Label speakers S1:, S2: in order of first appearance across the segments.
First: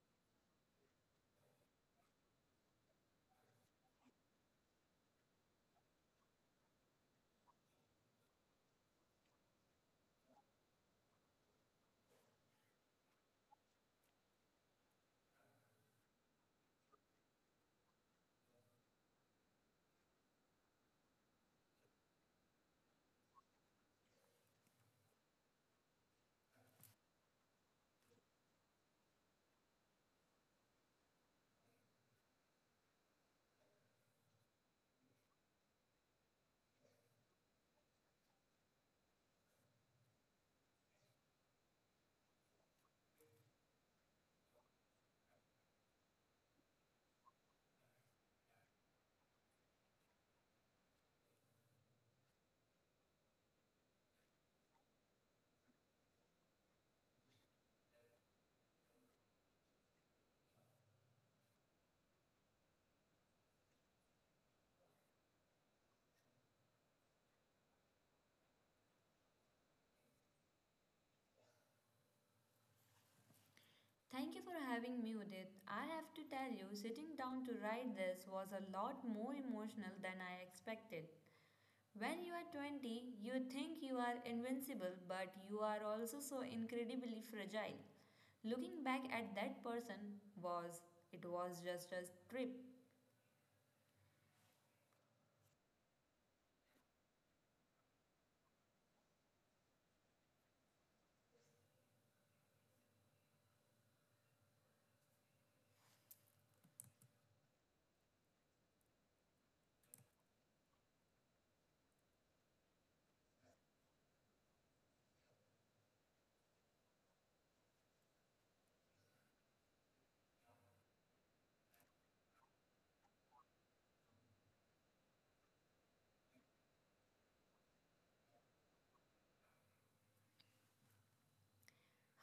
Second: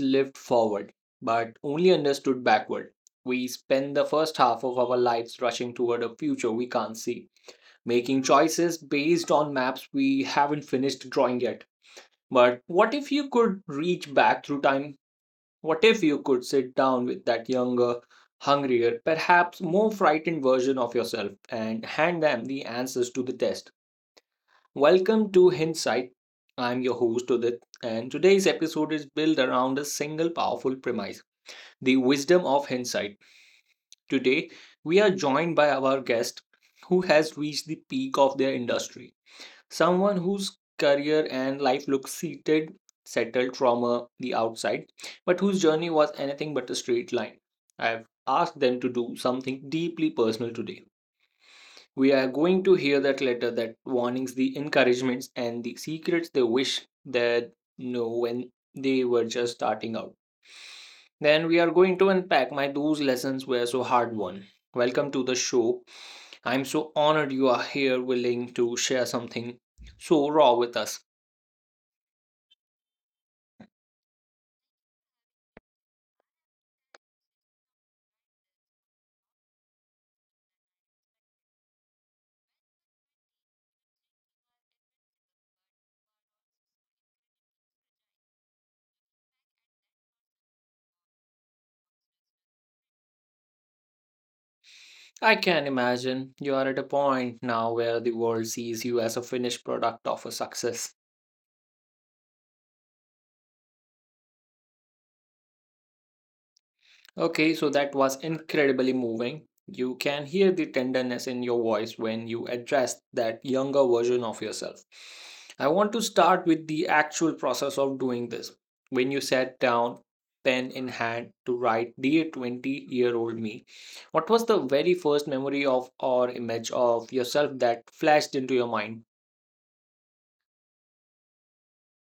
S1: lived forward, but only understood backward. We spend the first half of our lives rushing toward a future we can't see, making choices based on maps we haven't finished drawing yet. But what if you could reach back through time? What if you could sit down with that younger, hungrier, perhaps more frightened version of yourself and hand them the answers to the test? Welcome to Hindsight. I'm your host, Udit, and today's episode is built around a single powerful premise, the wisdom of hindsight. Today, we are joined by our guest who has reached the peak of their industry, someone whose career and life look seated, settled from the outside, but whose journey was anything but a straight line. I've asked them to do something deeply personal today. We are going to hear that letter, that warnings, the encouragements, and the secrets they wish that when they were just starting out. Then we are going to unpack my those lessons were so hard won. Welcome to the show. I'm so honored you are here willing to share something so raw with us.
S2: Thank you for having me, Udit. I have to tell you, sitting down to write this was a lot more emotional than I expected. When you are 20, you think you are invincible, but you are also so incredibly fragile. Looking back at that person was, it was just a trip.
S1: I can imagine you are at a point now where the world sees you as a finished product of a success. Okay, so that was incredibly moving. You can hear the tenderness in your voice when you address that younger version of yourself. I want to start with the actual process of doing this. When you sat down, pen in hand, to write "Dear 20-year-old me," what was the very first memory of or image of yourself that flashed into your mind?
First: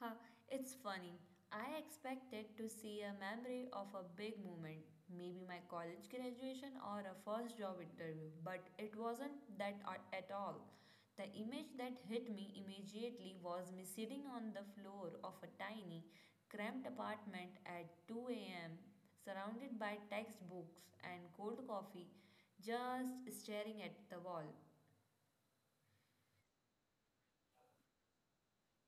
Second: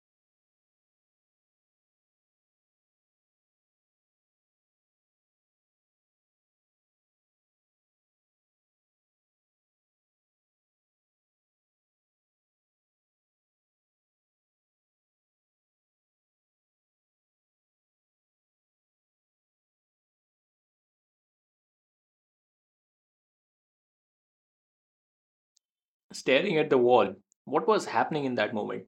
S2: Huh, it's funny. I expected to see a memory of a big moment, maybe my college graduation or a first job interview, but it wasn't that at all. The image that hit me immediately was me sitting on the floor of a tiny, cramped apartment at 2 a.m., surrounded by textbooks and cold coffee, just staring at the wall.
S1: Staring at the wall, what was happening in that moment?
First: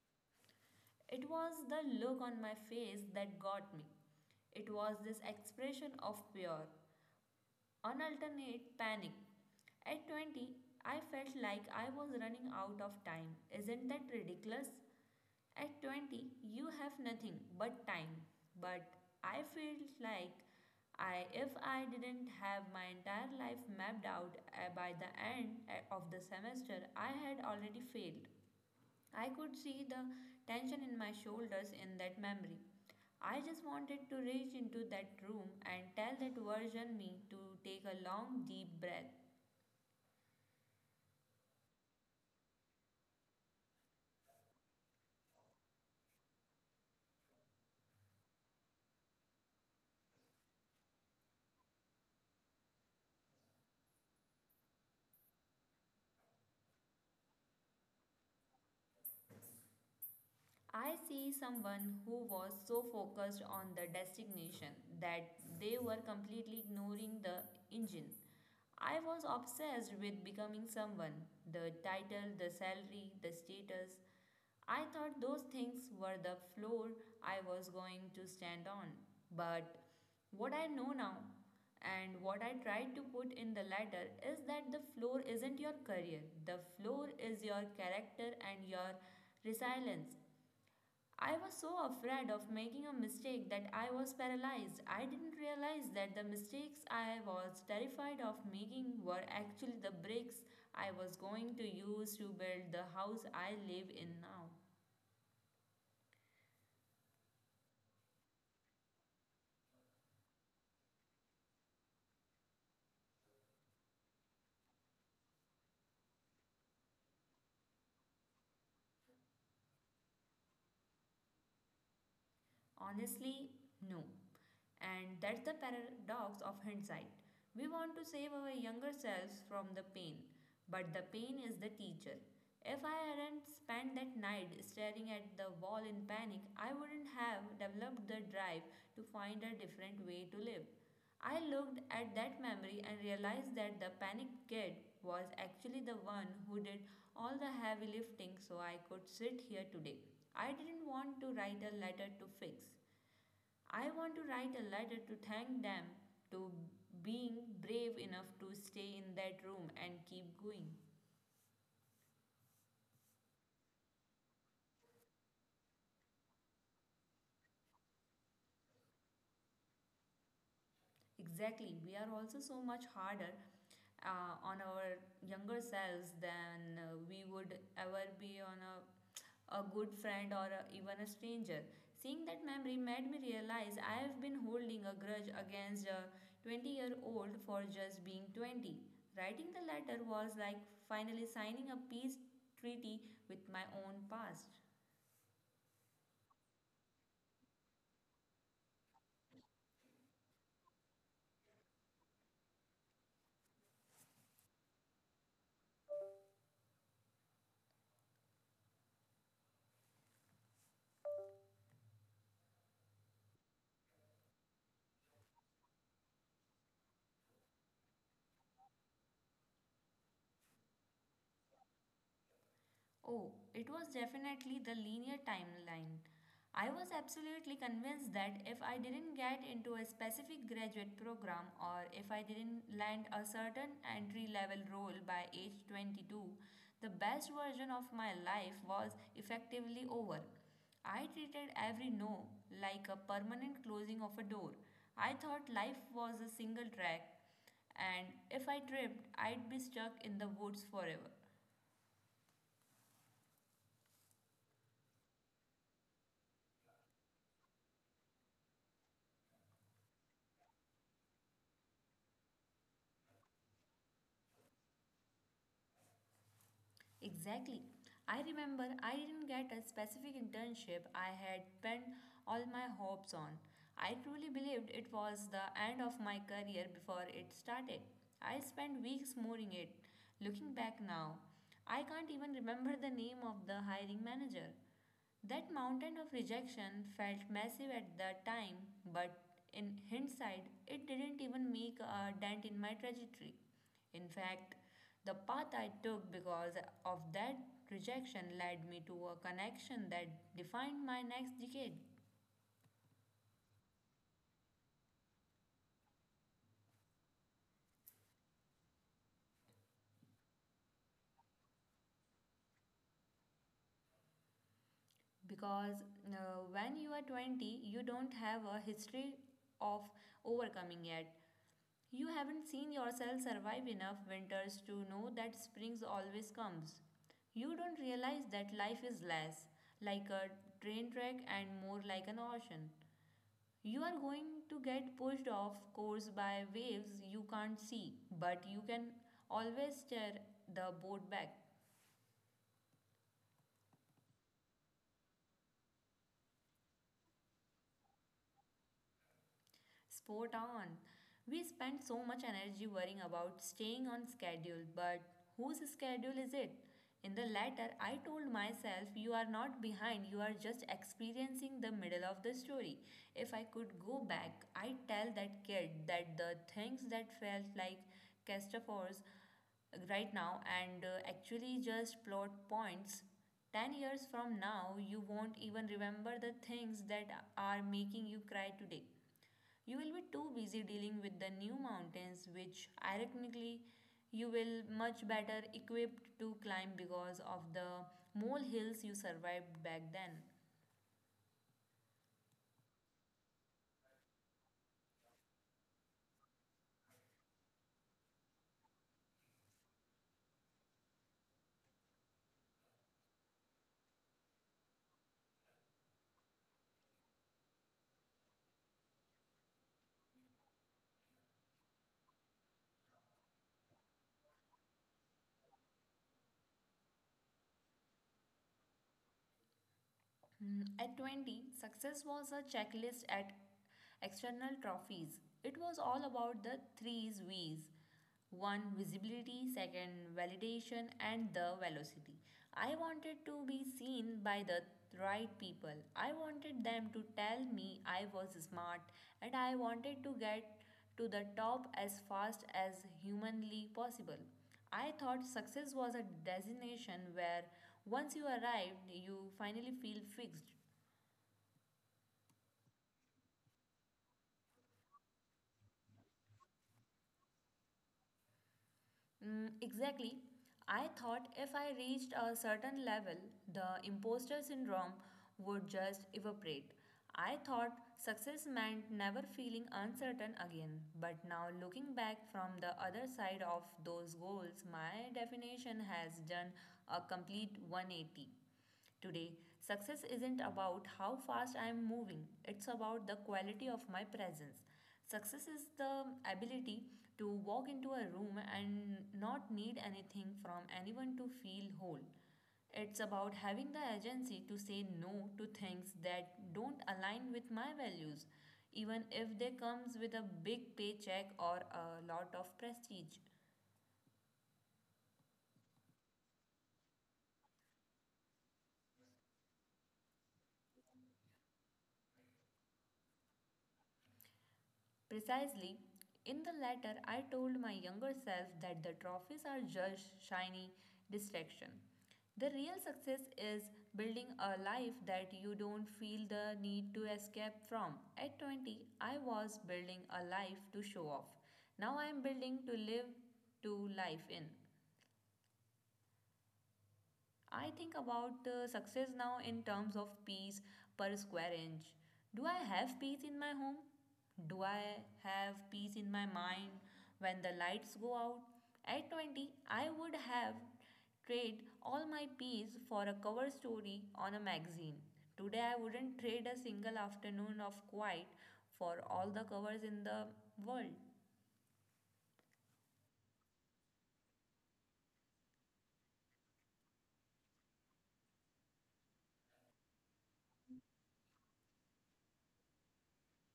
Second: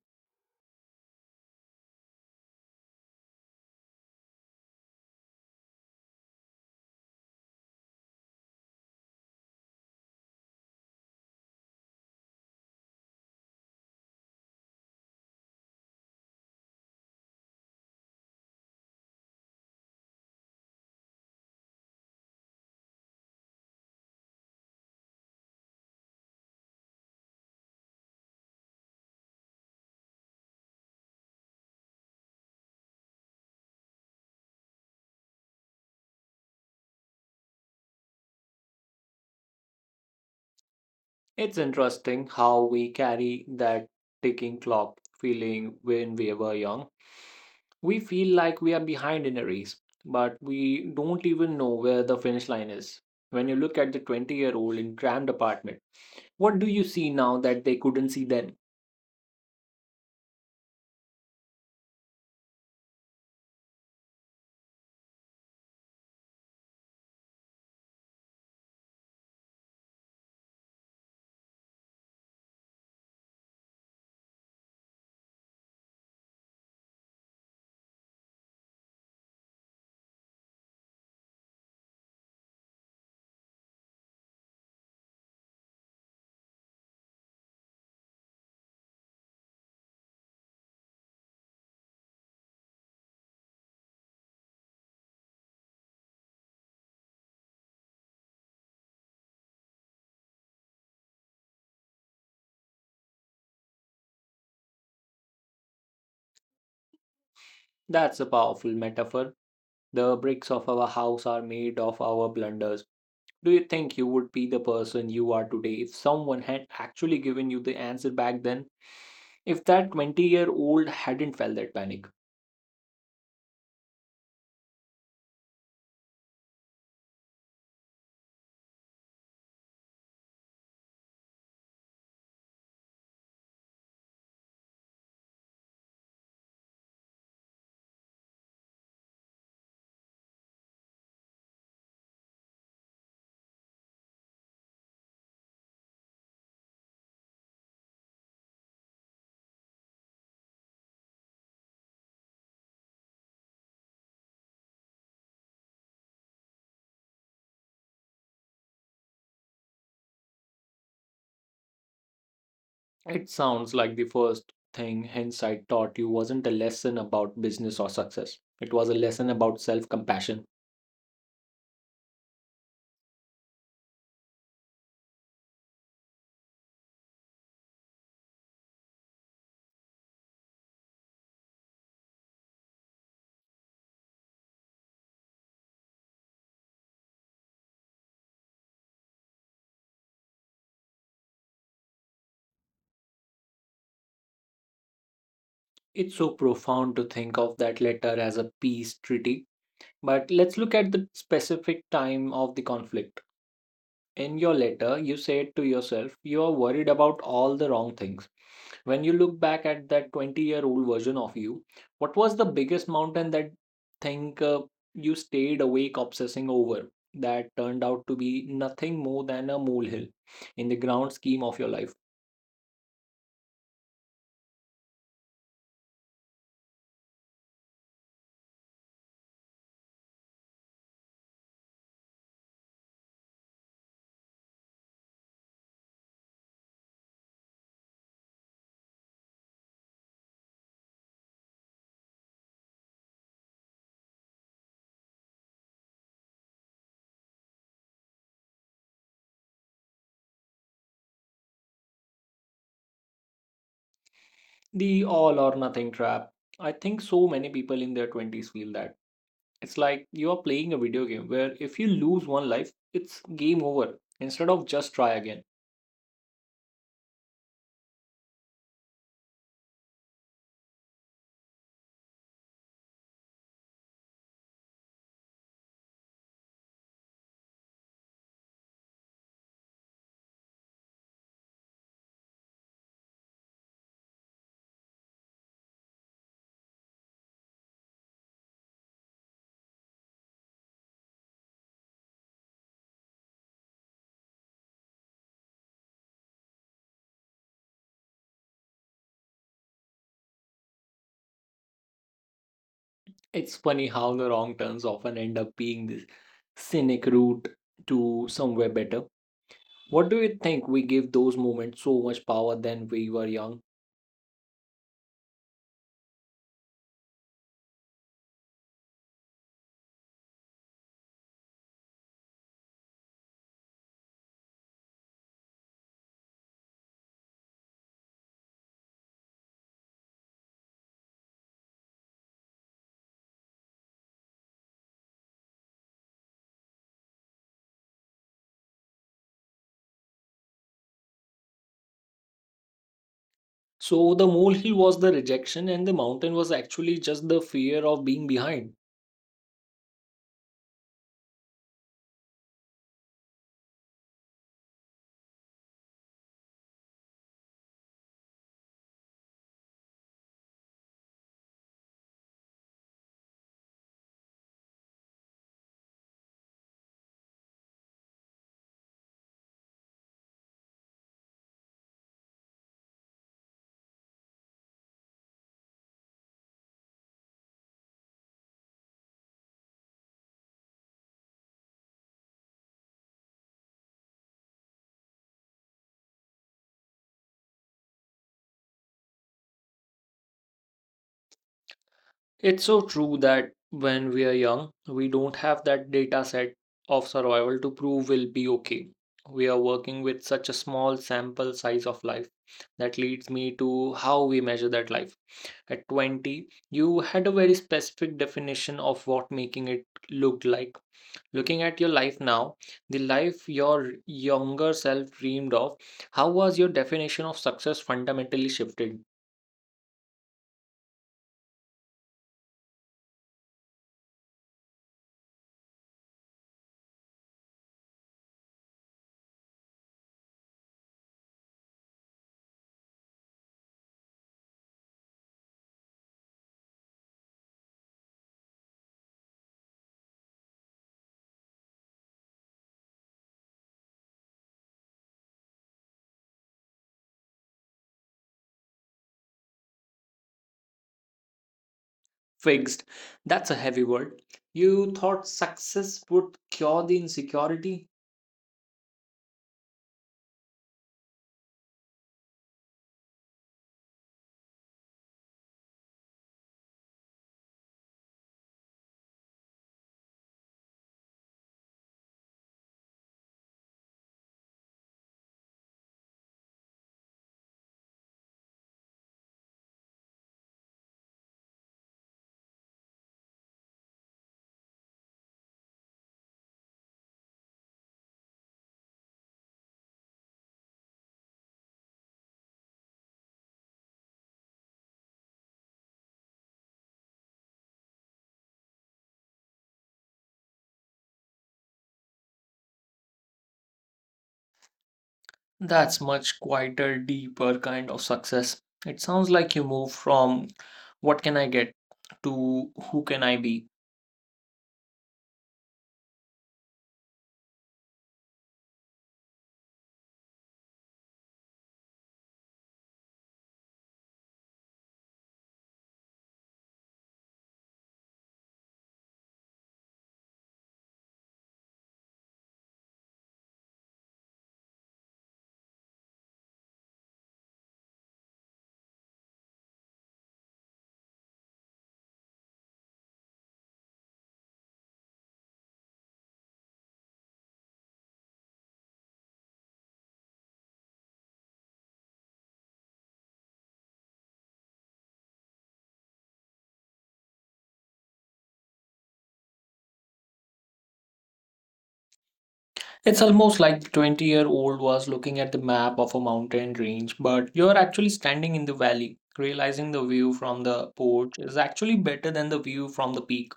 S2: It was the look on my face that got me. It was this expression of pure, unalternate panic. At 20, I felt like I was running out of time. Isn't that ridiculous? At 20, you have nothing but time. But I felt like I, if I didn't have my entire life mapped out by the end of the semester, I had already failed. I could see the tension in my shoulders in that memory. I just wanted to reach into that room and tell that version me to take a long, deep breath.
S1: It's interesting how we carry that ticking clock feeling when we were young. We feel like we are behind in a race, but we don't even know where the finish line is. When you look at the 20-year-old in crammed apartment, what do you see now that they couldn't see then?
S2: I see someone who was so focused on the destination that they were completely ignoring the engine. I was obsessed with becoming someone, the title, the salary, the status. I thought those things were the floor I was going to stand on. But what I know now and what I tried to put in the letter is that the floor isn't your career, the floor is your character and your resilience. I was so afraid of making a mistake that I was paralyzed. I didn't realize that the mistakes I was terrified of making were actually the bricks I was going to use to build the house I live in now.
S1: That's a powerful metaphor. The bricks of our house are made of our blunders. Do you think you would be the person you are today if someone had actually given you the answer back then? If that 20-year-old hadn't felt that panic?
S2: Honestly, no. And that's the paradox of hindsight. We want to save our younger selves from the pain, but the pain is the teacher. If I hadn't spent that night staring at the wall in panic, I wouldn't have developed the drive to find a different way to live. I looked at that memory and realized that the panicked kid was actually the one who did all the heavy lifting so I could sit here today. I didn't want to write a letter to fix. I want to write a letter to thank them, to being brave enough to stay in that room and keep going.
S1: It sounds like the first thing hindsight taught you wasn't a lesson about business or success. It was a lesson about self compassion.
S2: Exactly. We are also so much harder on our younger selves than we would ever be on a good friend or even a stranger. Seeing that memory made me realize I have been holding a grudge against a 20-year-old for just being 20. Writing the letter was like finally signing a peace treaty with my own past.
S1: It's so profound to think of that letter as a peace treaty. But let's look at the specific time of the conflict. In your letter, you said to yourself, you are worried about all the wrong things. When you look back at that 20-year-old version of you, what was the biggest mountain that think you stayed awake obsessing over that turned out to be nothing more than a molehill in the ground scheme of your life?
S2: Oh, it was definitely the linear timeline. I was absolutely convinced that if I didn't get into a specific graduate program or if I didn't land a certain entry level role by age 22, the best version of my life was effectively over. I treated every no like a permanent closing of a door. I thought life was a single track, and if I tripped, I'd be stuck in the woods forever.
S1: The all or nothing trap. I think so many people in their 20s feel that. It's like you are playing a video game where if you lose one life, it's game over instead of just try again.
S2: Exactly. I remember I didn't get a specific internship I had pinned all my hopes on. I truly believed it was the end of my career before it started. I spent weeks mooring it. Looking back now, I can't even remember the name of the hiring manager. That mountain of rejection felt massive at the time, but in hindsight, it didn't even make a dent in my trajectory. In fact, the path I took because of that rejection led me to a connection that defined my next decade.
S1: It's funny how the wrong turns often end up being this scenic route to somewhere better. What do you think we give those moments so much power than we were young?
S2: Because when you are 20, you don't have a history of overcoming yet. You haven't seen yourself survive enough winters to know that springs always comes. You don't realize that life is less like a train track and more like an ocean. You are going to get pushed off course by waves you can't see, but you can always steer the boat back.
S1: So the molehill was the rejection and the mountain was actually just the fear of being behind.
S2: Sport on. We spend so much energy worrying about staying on schedule, but whose schedule is it? In the latter, I told myself, you are not behind, you are just experiencing the middle of the story. If I could go back, I'd tell that kid that the things that felt like catastrophes right now and actually just plot points 10 years from now, you won't even remember the things that are making you cry today. You will be too busy dealing with the new mountains, which ironically you will much better equipped to climb because of the mole hills you survived back then.
S1: It's so true that when we are young, we don't have that data set of survival to prove we'll be okay. We are working with such a small sample size of life. That leads me to how we measure that life. At 20, you had a very specific definition of what making it looked like. Looking at your life now, the life your younger self dreamed of, how was your definition of success fundamentally shifted?
S2: Mm, at 20, success was a checklist at external trophies. It was all about the threes V's. One, visibility, second, validation, and the velocity. I wanted to be seen by the right people. I wanted them to tell me I was smart, and I wanted to get to the top as fast as humanly possible. I thought success was a destination where once you arrived, you finally feel fixed.
S1: Fixed. That's a heavy word. You thought success would cure the insecurity?
S2: Mm, exactly. I thought if I reached a certain level, the imposter syndrome would just evaporate. I thought success meant never feeling uncertain again, but now looking back from the other side of those goals, my definition has done a complete 180. Today, success isn't about how fast I am moving, it's about the quality of my presence. Success is the ability to walk into a room and not need anything from anyone to feel whole. It's about having the agency to say no to things that don't align with my values, even if they comes with a big paycheck or a lot of prestige.
S1: That's much quieter, deeper kind of success. It sounds like you move from what can I get to who can I be.
S2: Precisely. In the letter, I told my younger self that the trophies are just shiny distraction. The real success is building a life that you don't feel the need to escape from. At 20, I was building a life to show off. Now I am building to live to life in. I think about success now in terms of peace per square inch. Do I have peace in my home? Do I have peace in my mind when the lights go out? At 20, I would have traded all my peace for a cover story on a magazine. Today, I wouldn't trade a single afternoon of quiet for all the covers in the world.
S1: It's almost like the 20-year-old was looking at the map of a mountain range, but you're actually standing in the valley, realizing the view from the porch is actually better than the view from the peak.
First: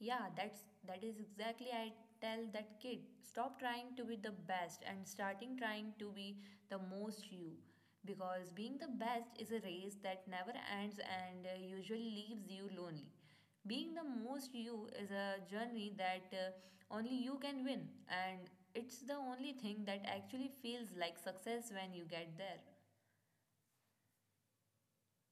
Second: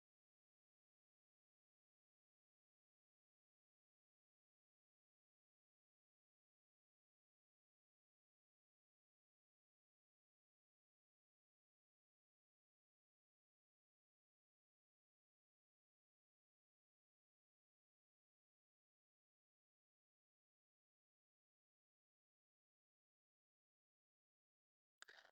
S2: Yeah, that is exactly I tell that kid. Stop trying to be the best and starting trying to be the most you, because being the best is a race that never ends and usually leaves you lonely. Being the most you is a journey that only you can win, and it's the only thing that actually feels like success when you get there.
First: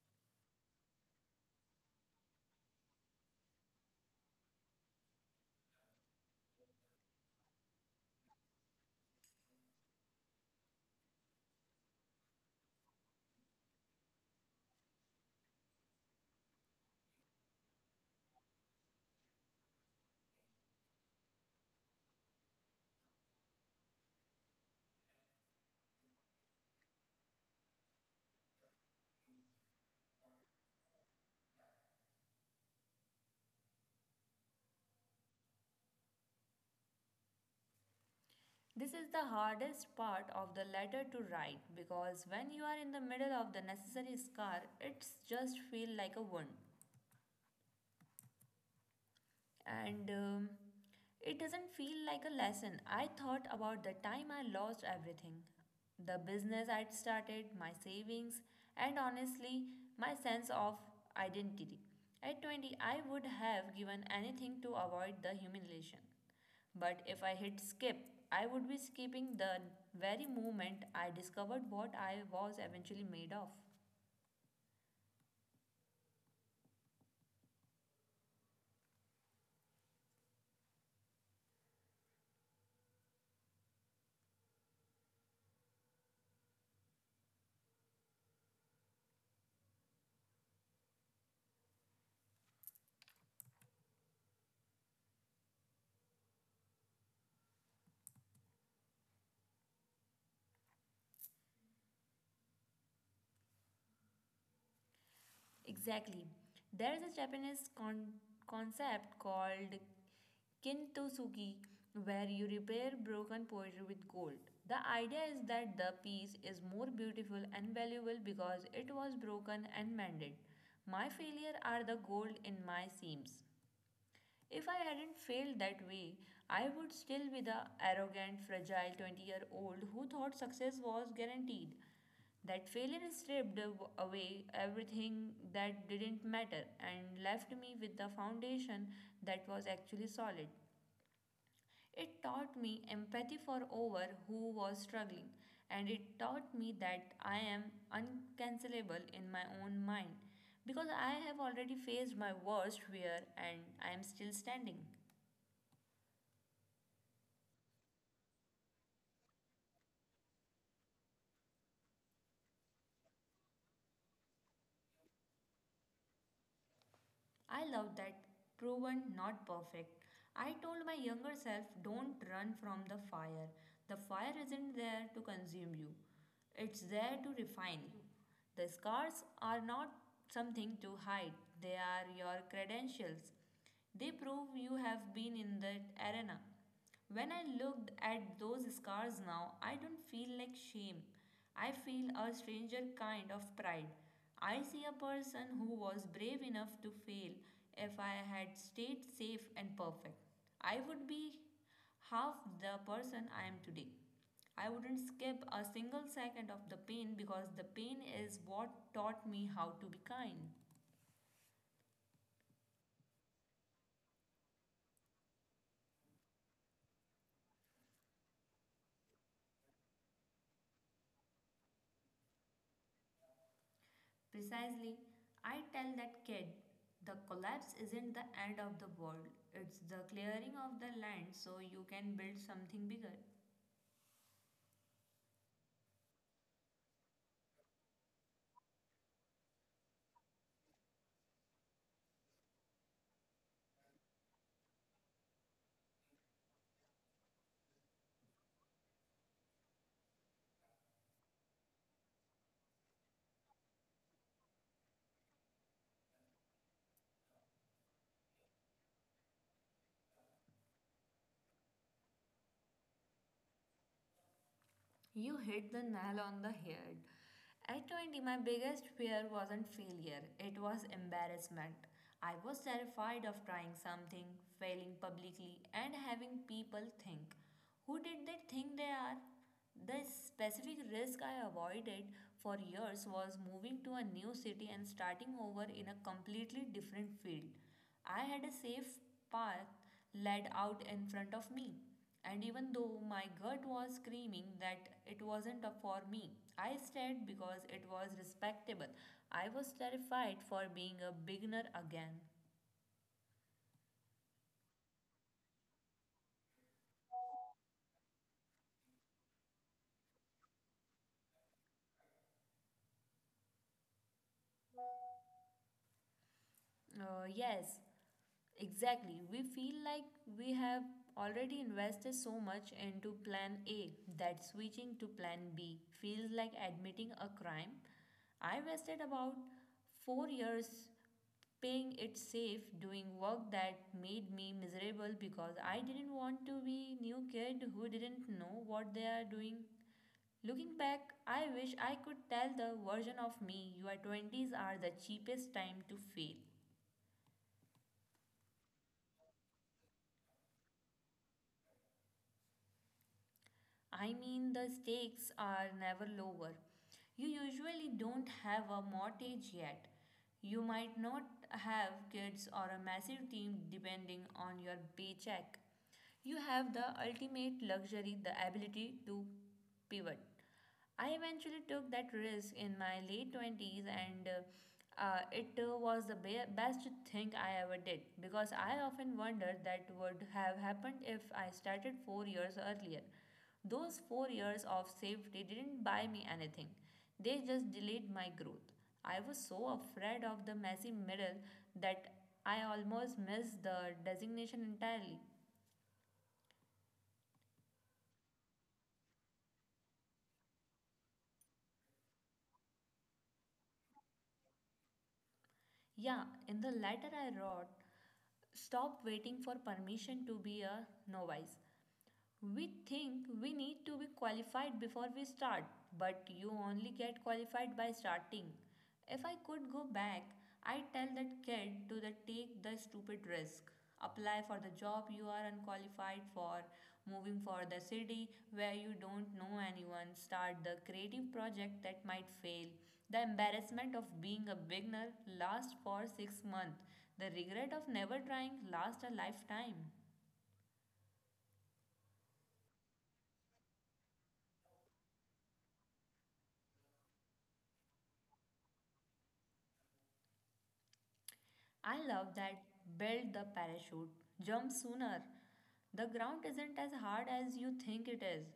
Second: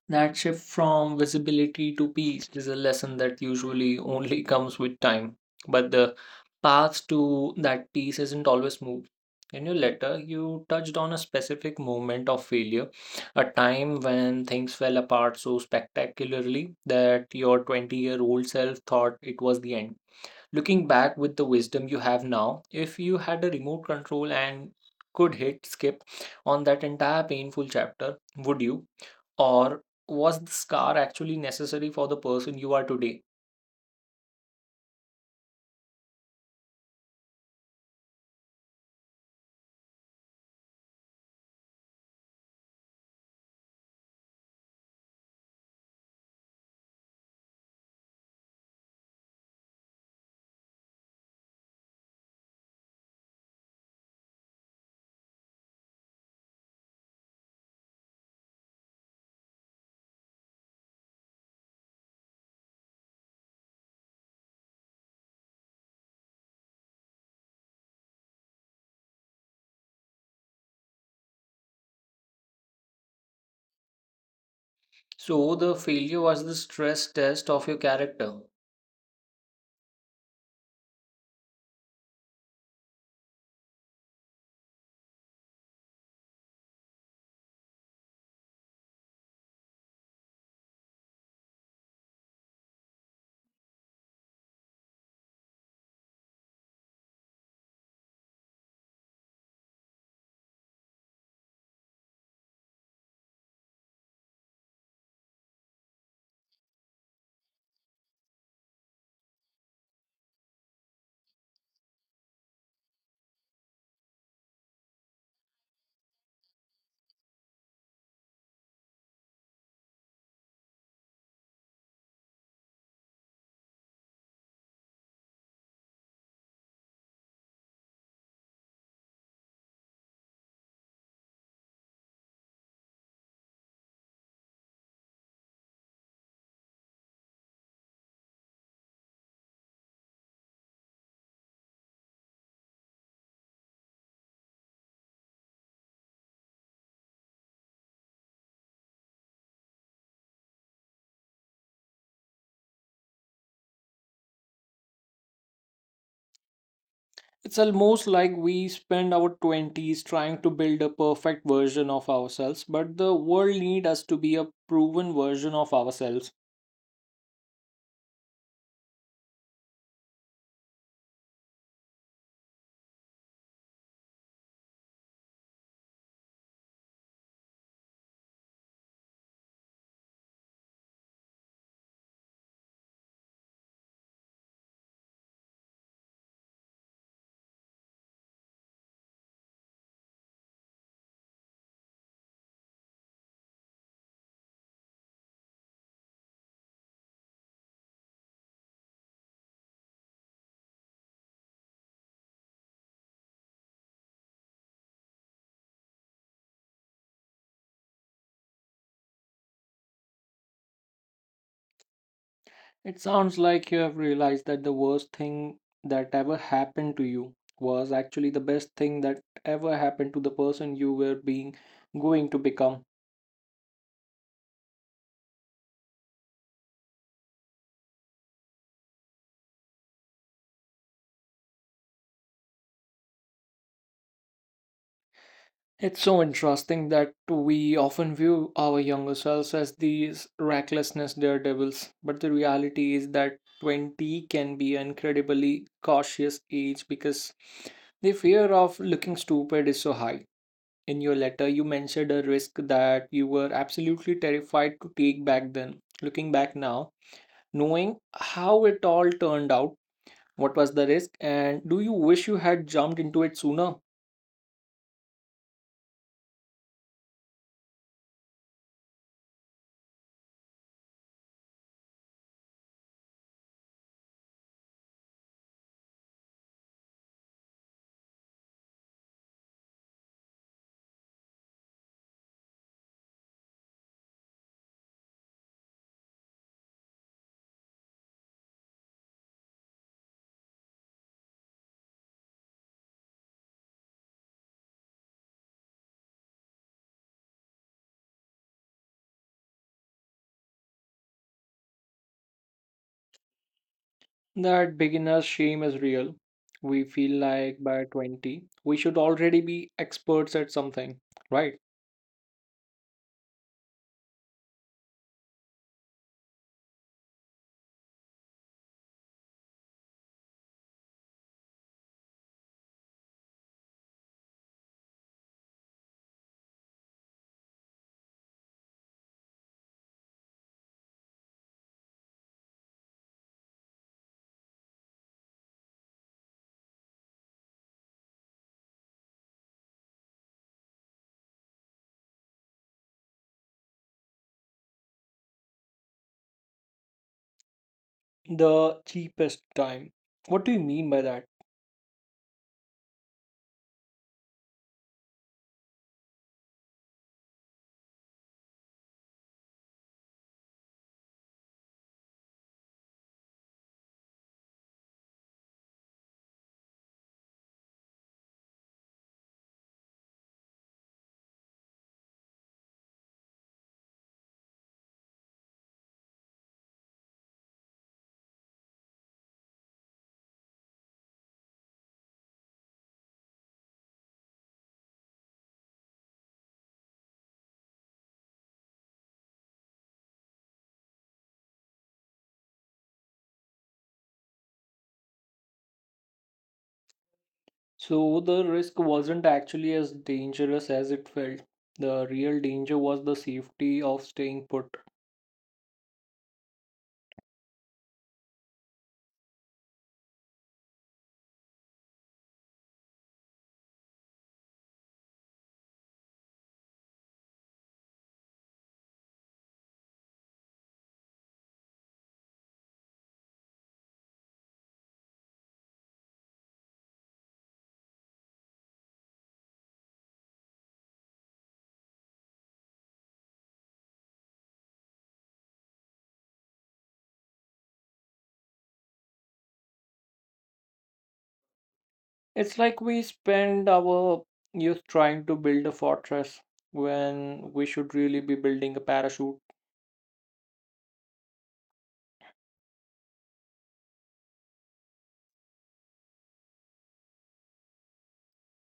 S1: That shift from visibility to peace is a lesson that usually only comes with time. But the path to that peace isn't always smooth. In your letter, you touched on a specific moment of failure, a time when things fell apart so spectacularly that your 20-year-old self thought it was the end. Looking back with the wisdom you have now, if you had a remote control and could hit skip on that entire painful chapter, would you? Or was the scar actually necessary for the person you are today?
S2: This is the hardest part of the letter to write, because when you are in the middle of the necessary scar, it's just feel like a wound and it doesn't feel like a lesson. I thought about the time I lost everything, the business I'd started, my savings, and honestly, my sense of identity. At 20, I would have given anything to avoid the humiliation. But if I hit skip, I would be skipping the very moment I discovered what I was eventually made of.
S1: So the failure was the stress test of your character.
S2: Exactly. There is a Japanese concept called kintsugi, where you repair broken pottery with gold. The idea is that the piece is more beautiful and valuable because it was broken and mended. My failure are the gold in my seams. If I hadn't failed that way, I would still be the arrogant, fragile 20-year-old who thought success was guaranteed. That failure stripped away everything that didn't matter and left me with the foundation that was actually solid. It taught me empathy for over who was struggling, and it taught me that I am uncancelable in my own mind because I have already faced my worst fear and I am still standing.
S1: It's almost like we spend our 20s trying to build a perfect version of ourselves, but the world needs us to be a proven version of ourselves.
S2: I love that, proven not perfect. I told my younger self, don't run from the fire. The fire isn't there to consume you, it's there to refine you. The scars are not something to hide, they are your credentials. They prove you have been in that arena. When I looked at those scars now, I don't feel like shame. I feel a stranger kind of pride. I see a person who was brave enough to fail. If I had stayed safe and perfect, I would be half the person I am today. I wouldn't skip a single second of the pain because the pain is what taught me how to be kind.
S1: It sounds like you have realized that the worst thing that ever happened to you was actually the best thing that ever happened to the person you were being going to become.
S2: Precisely, I tell that kid the collapse isn't the end of the world, it's the clearing of the land so you can build something bigger.
S1: It's so interesting that we often view our younger selves as these recklessness daredevils, but the reality is that 20 can be an incredibly cautious age because the fear of looking stupid is so high. In your letter, you mentioned a risk that you were absolutely terrified to take back then. Looking back now, knowing how it all turned out, what was the risk, and do you wish you had jumped into it sooner?
S2: You hit the nail on the head. At 20, my biggest fear wasn't failure, it was embarrassment. I was terrified of trying something, failing publicly, and having people think, who did they think they are? The specific risk I avoided for years was moving to a new city and starting over in a completely different field. I had a safe path laid out in front of me. And even though my gut was screaming that it wasn't up for me, I stayed because it was respectable. I was terrified for being a beginner again.
S1: That beginner's shame is real. We feel like by 20, we should already be experts at something, right?
S2: Yes, exactly. We feel like we have already invested so much into plan A that switching to plan B feels like admitting a crime. I wasted about 4 years paying it safe, doing work that made me miserable because I didn't want to be new kid who didn't know what they are doing. Looking back, I wish I could tell the version of me your 20s are the cheapest time to fail.
S1: The cheapest time. What do you mean by that?
S2: I mean, the stakes are never lower. You usually don't have a mortgage yet. You might not have kids or a massive team depending on your paycheck. You have the ultimate luxury, the ability to pivot. I eventually took that risk in my late 20s, and it was the best thing I ever did because I often wondered that would have happened if I started 4 years earlier. Those 4 years of safety didn't buy me anything, they just delayed my growth. I was so afraid of the messy middle that I almost missed the designation entirely.
S1: So the risk wasn't actually as dangerous as it felt. The real danger was the safety of staying put.
S2: Yeah, in the letter I wrote, stop waiting for permission to be a novice. We think we need to be qualified before we start, but you only get qualified by starting. If I could go back, I'd tell that kid to the take the stupid risk. Apply for the job you are unqualified for, moving for the city where you don't know anyone, start the creative project that might fail. The embarrassment of being a beginner lasts for 6 months. The regret of never trying lasts a lifetime.
S1: It's like we spend our youth trying to build a fortress when we should really be building a parachute.
S2: I love that belt the parachute, jump sooner. The ground isn't as hard as you think it is.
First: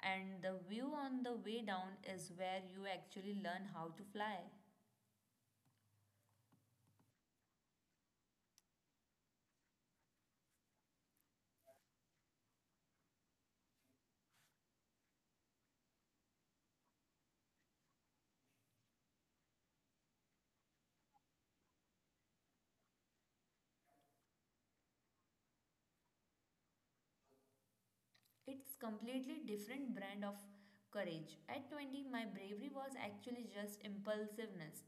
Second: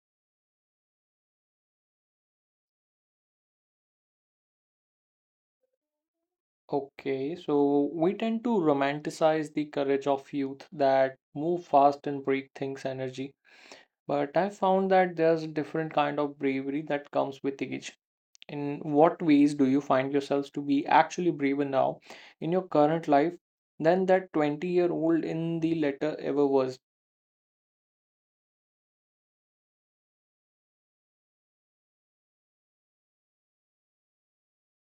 S2: And the view on the way down is where you actually learn how to fly.
S1: Okay, so we tend to romanticize the courage of youth that move fast and break things energy. But I found that there's a different kind of bravery that comes with age. In what ways do you find yourselves to be actually braver now in your current life than that 20-year-old in the letter ever was?
S2: It's completely different brand of courage. At 20, my bravery was actually just impulsiveness.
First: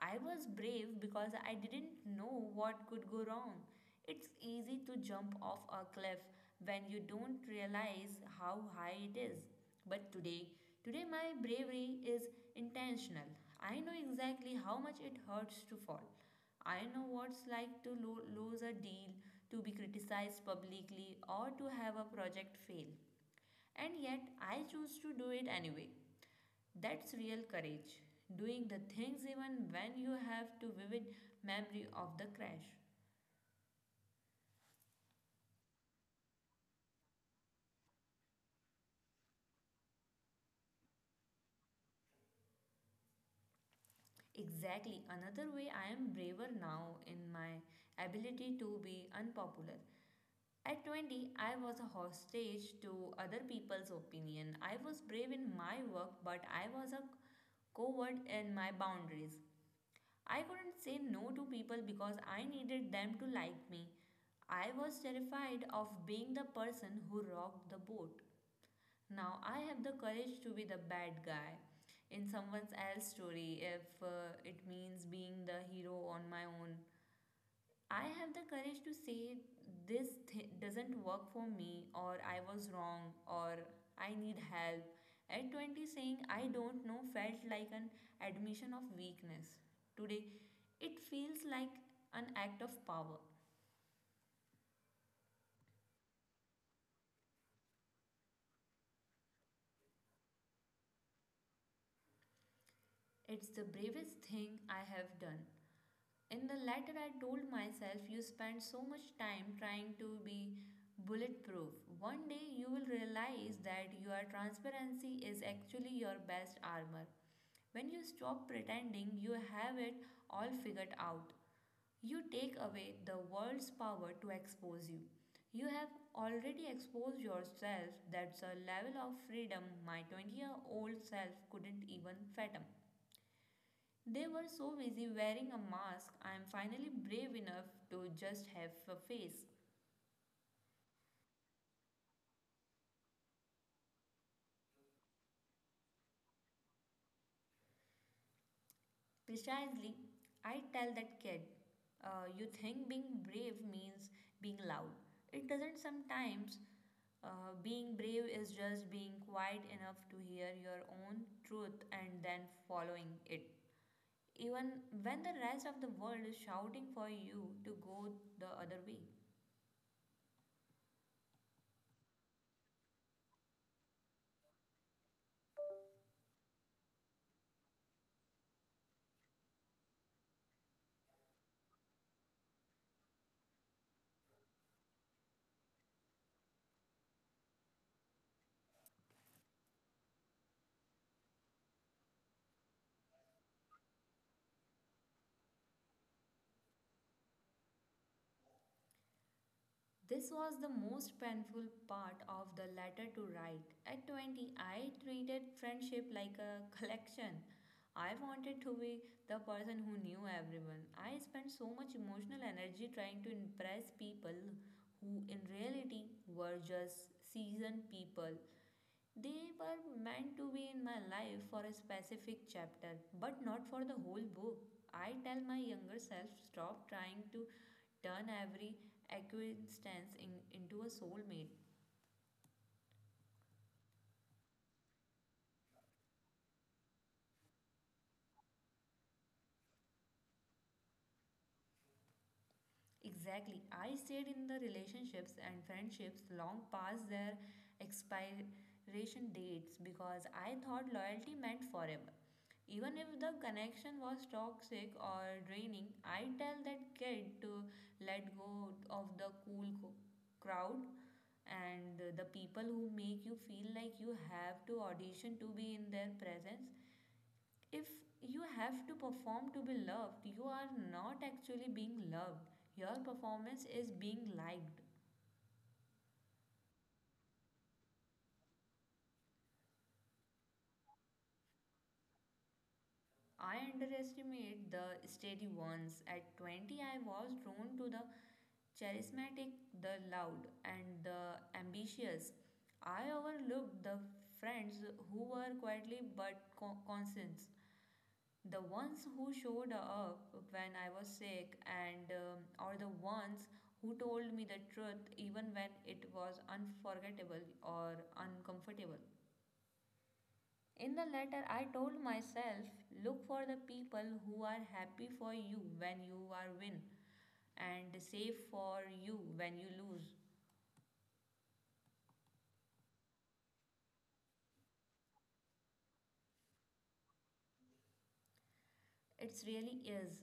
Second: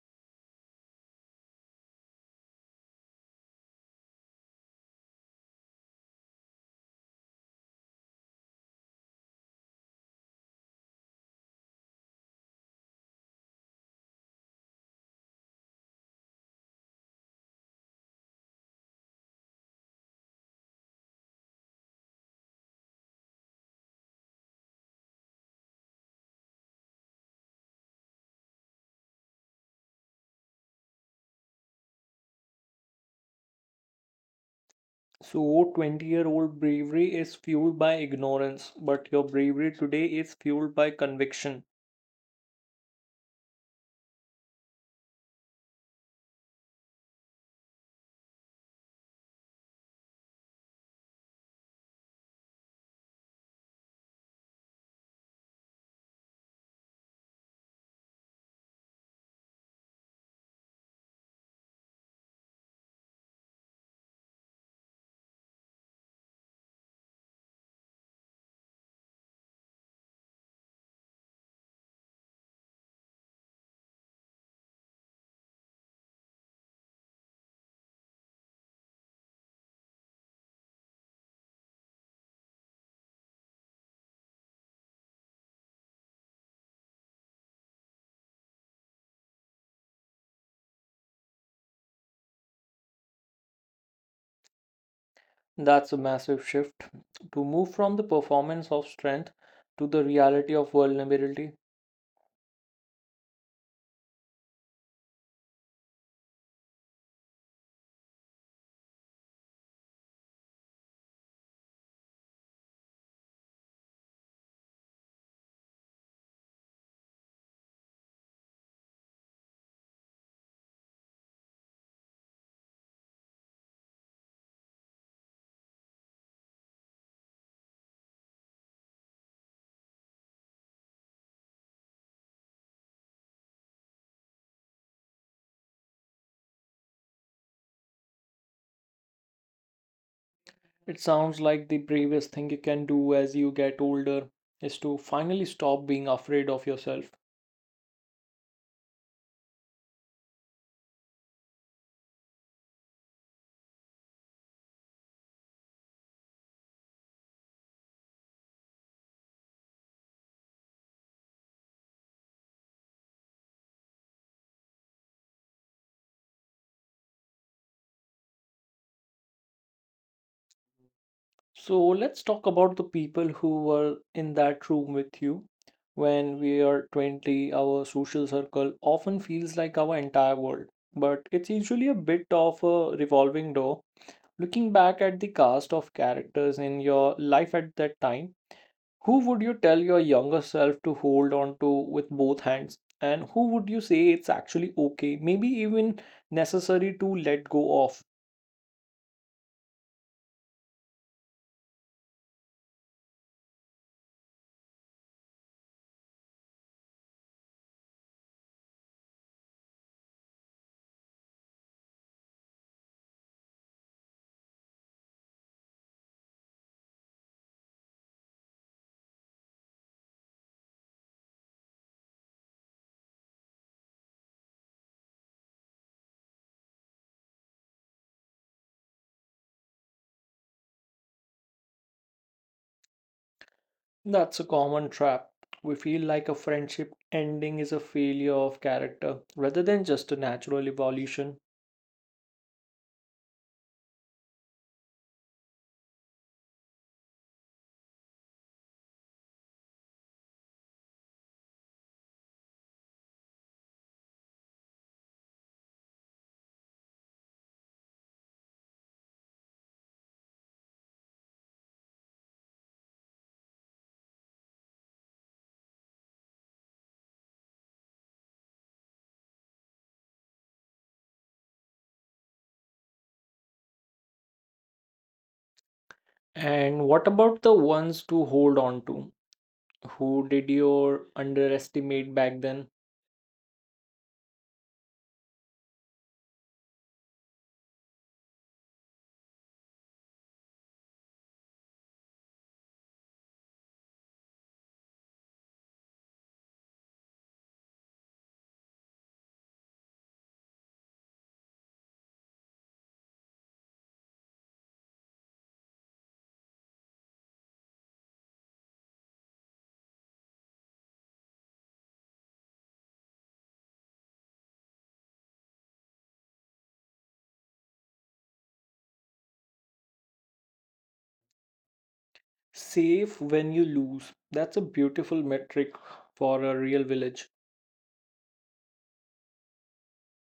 S2: I was brave because I didn't know what could go wrong. It's easy to jump off a cliff when you don't realize how high it is. But today, today my bravery is intentional. I know exactly how much it hurts to fall. I know what's like to lose a deal, to be criticized publicly, or to have a project fail. And yet, I choose to do it anyway. That's real courage. Doing the things even when you have to vivid memory of the crash.
S1: So, 20-year-old bravery is fueled by ignorance, but your bravery today is fueled by conviction.
S2: Exactly, another way I am braver now in my ability to be unpopular. At 20, I was a hostage to other people's opinion. I was brave in my work, but I was a coward in my boundaries. I couldn't say no to people because I needed them to like me. I was terrified of being the person who rocked the boat. Now I have the courage to be the bad guy in someone else's story if it means being the hero on my own. I have the courage to say this doesn't work for me, or I was wrong, or I need help. At 20, saying I don't know felt like an admission of weakness. Today, it feels like an act of power.
S1: That's a massive shift to move from the performance of strength to the reality of vulnerability.
S2: It's the bravest thing I have done. In the letter, I told myself, you spend so much time trying to be bulletproof. One day you will realize that your transparency is actually your best armor. When you stop pretending you have it all figured out, you take away the world's power to expose you. You have already exposed yourself. That's a level of freedom my 20-year-old self couldn't even fathom. They were so busy wearing a mask, I am finally brave enough to just have a face.
S1: It sounds like the bravest thing you can do as you get older is to finally stop being afraid of yourself.
S2: Precisely, I tell that kid, you think being brave means being loud. It doesn't sometimes. Being brave is just being quiet enough to hear your own truth and then following it. Even when the rest of the world is shouting for you to go the other way.
S1: So let's talk about the people who were in that room with you. When we are 20, our social circle often feels like our entire world, but it's usually a bit of a revolving door. Looking back at the cast of characters in your life at that time, who would you tell your younger self to hold on to with both hands? And who would you say it's actually okay, maybe even necessary to let go of?
S2: This was the most painful part of the letter to write. At 20, I treated friendship like a collection. I wanted to be the person who knew everyone. I spent so much emotional energy trying to impress people who, in reality, were just seasoned people they were meant to be in my life for a specific chapter, but not for the whole book. I tell my younger self stop trying to turn every acquaintance into a soulmate.
S1: That's a common trap. We feel like a friendship ending is a failure of character rather than just a natural evolution.
S2: Exactly. I stayed in the relationships and friendships long past their expiration dates because I thought loyalty meant forever. Even if the connection was toxic or draining, I tell that kid to let go of the cool crowd and the people who make you feel like you have to audition to be in their presence if you have to perform to be loved, you are not actually being loved. Your performance is being liked.
S1: And what about the ones to hold on to? Who did you underestimate back then?
S2: I underestimate the steady ones. At 20, I was drawn to the charismatic, the loud, and the ambitious. I overlooked the friends who were quietly but constant, the ones who showed up when I was sick and or the ones who told me the truth even when it was unforgettable or uncomfortable. In the letter I told myself, look for the people who are happy for you when you are win and safe for you when you lose.
S1: Save when you lose. That's a beautiful metric for a real village.
S2: It really is.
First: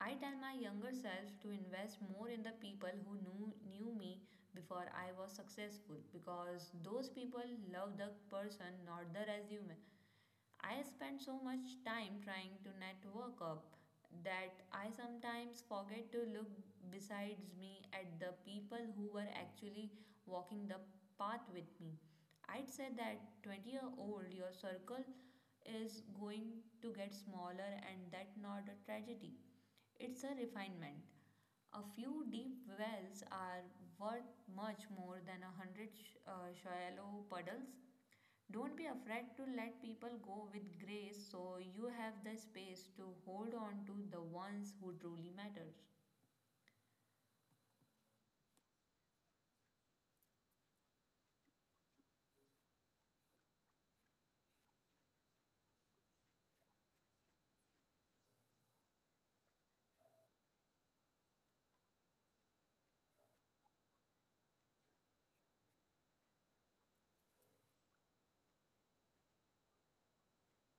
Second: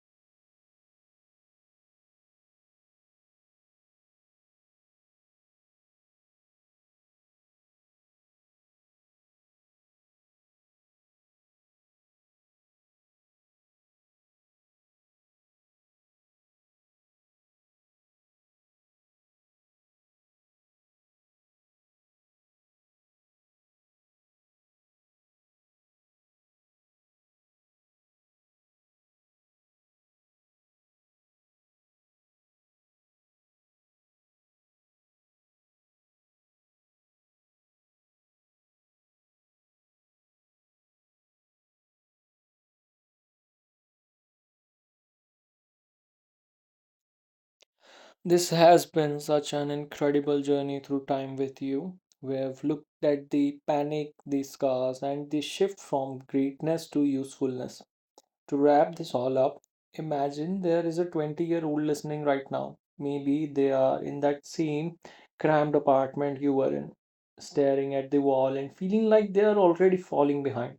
S2: I tell my younger self to invest more in the people who knew me before I was successful because those people love the person, not the resume. I spend so much time trying to network up that I sometimes forget to look besides me at the people who were actually walking the path with me. I'd say that 20-year-old your circle is going to get smaller and that's not a tragedy. It's a refinement. A few deep wells are worth much more than a hundred shallow puddles. Don't be afraid to let people go with grace so you have the space to hold on to the ones who truly matter.
S1: This has been such an incredible journey through time with you. We have looked at the panic, the scars, and the shift from greatness to usefulness. To wrap this all up, imagine there is a 20-year-old listening right now. Maybe they are in that same cramped apartment you were in, staring at the wall and feeling like they are already falling behind.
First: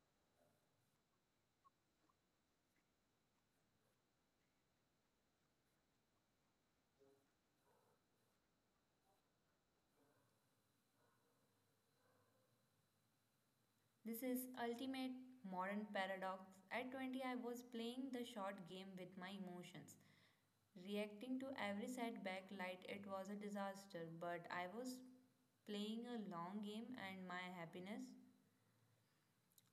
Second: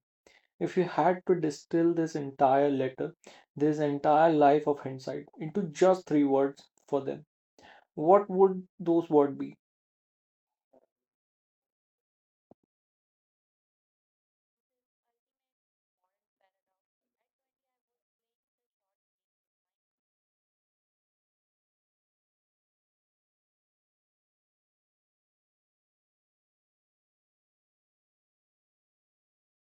S1: If you had to distill this entire letter, this entire life of hindsight, into just three words for them, what would those words be?
S2: This is ultimate modern paradox. At 20 I was playing the short game with my emotions, reacting to every setback like it was a disaster, but I was playing a long game and my happiness.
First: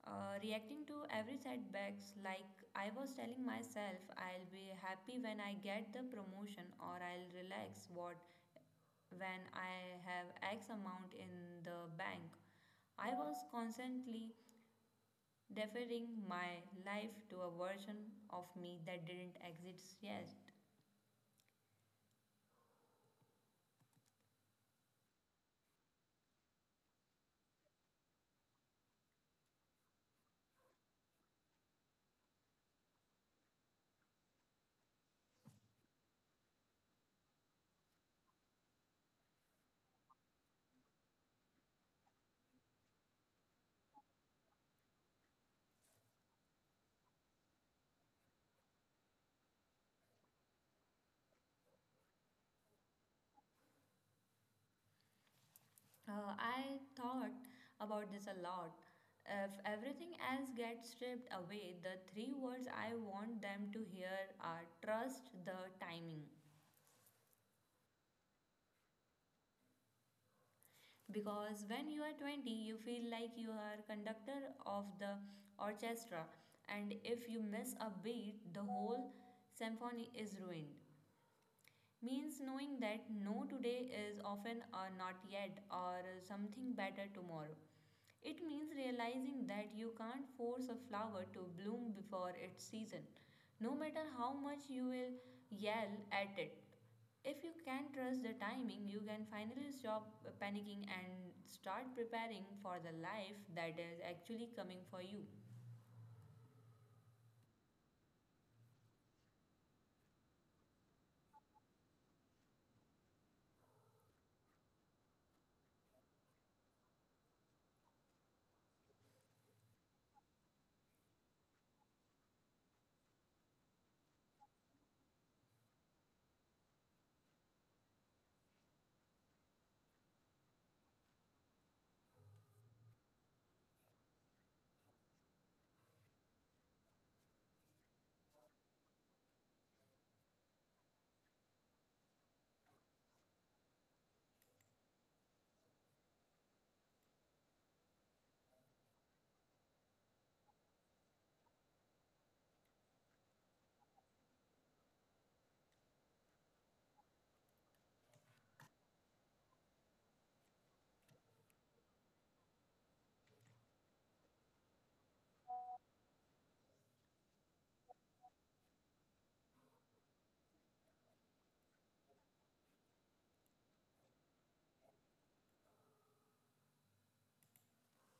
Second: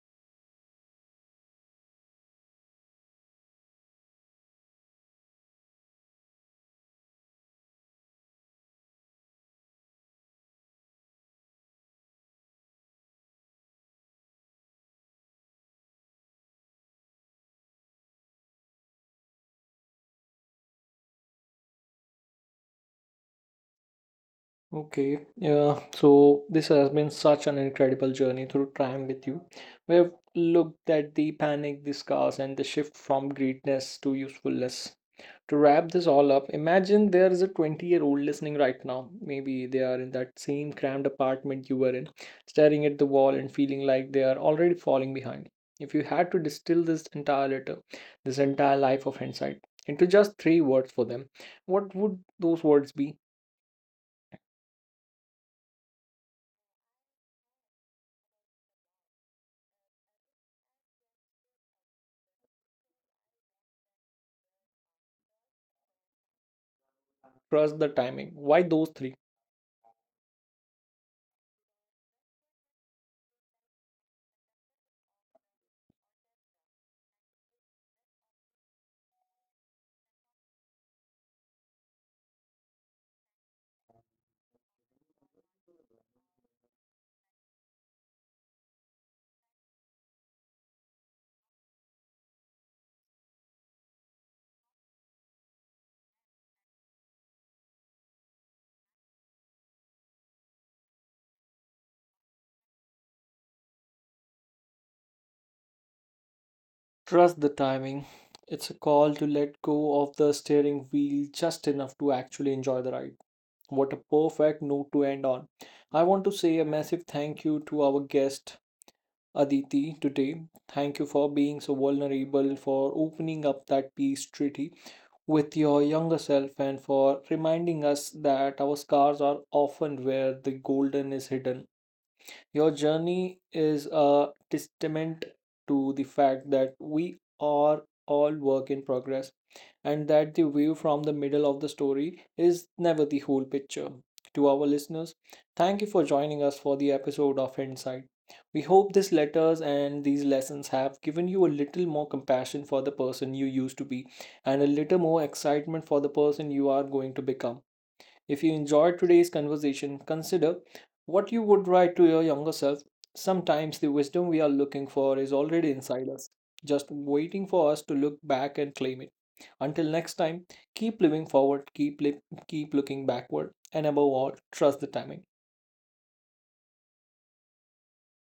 S2: Reacting to every setbacks like I was telling myself I'll be happy when I get the promotion or I'll relax what when I have X amount in the bank. I was constantly deferring my life to a version of me that didn't exist yet.
S1: Okay, yeah. So this has been such an incredible journey through time with you. We have looked at the panic, the scars, and the shift from greatness to usefulness. To wrap this all up, imagine there is a 20-year-old listening right now. Maybe they are in that same cramped apartment you were in, staring at the wall and feeling like they are already falling behind. If you had to distill this entire letter, this entire life of hindsight, into just three words for them, what would those words be?
S2: I thought about this a lot. If everything else gets stripped away, the three words I want them to hear are trust the timing.
S1: Trust the timing. Why those three?
S2: Because when you are 20 you feel like you are conductor of the orchestra and if you miss a beat the whole symphony is ruined, means knowing that no today is often a not yet or something better tomorrow. It means realizing that you can't force a flower to bloom before its season, no matter how much you will yell at it. If you can trust the timing, you can finally stop panicking and start preparing for the life that is actually coming for you.
S1: Trust the timing. It's a call to let go of the steering wheel just enough to actually enjoy the ride. What a perfect note to end on. I want to say a massive thank you to our guest Aditi today. Thank you for being so vulnerable, for opening up that peace treaty with your younger self, and for reminding us that our scars are often where the golden is hidden. Your journey is a testament to the fact that we are all work in progress and that the view from the middle of the story is never the whole picture. To our listeners, thank you for joining us for the episode of Insight. We hope these letters and these lessons have given you a little more compassion for the person you used to be and a little more excitement for the person you are going to become. If you enjoyed today's conversation, consider what you would write to your younger self. Sometimes the wisdom we are looking for is already inside us, just waiting for us to look back and claim it. Until next time, keep living forward, keep looking backward, and above all, trust the timing.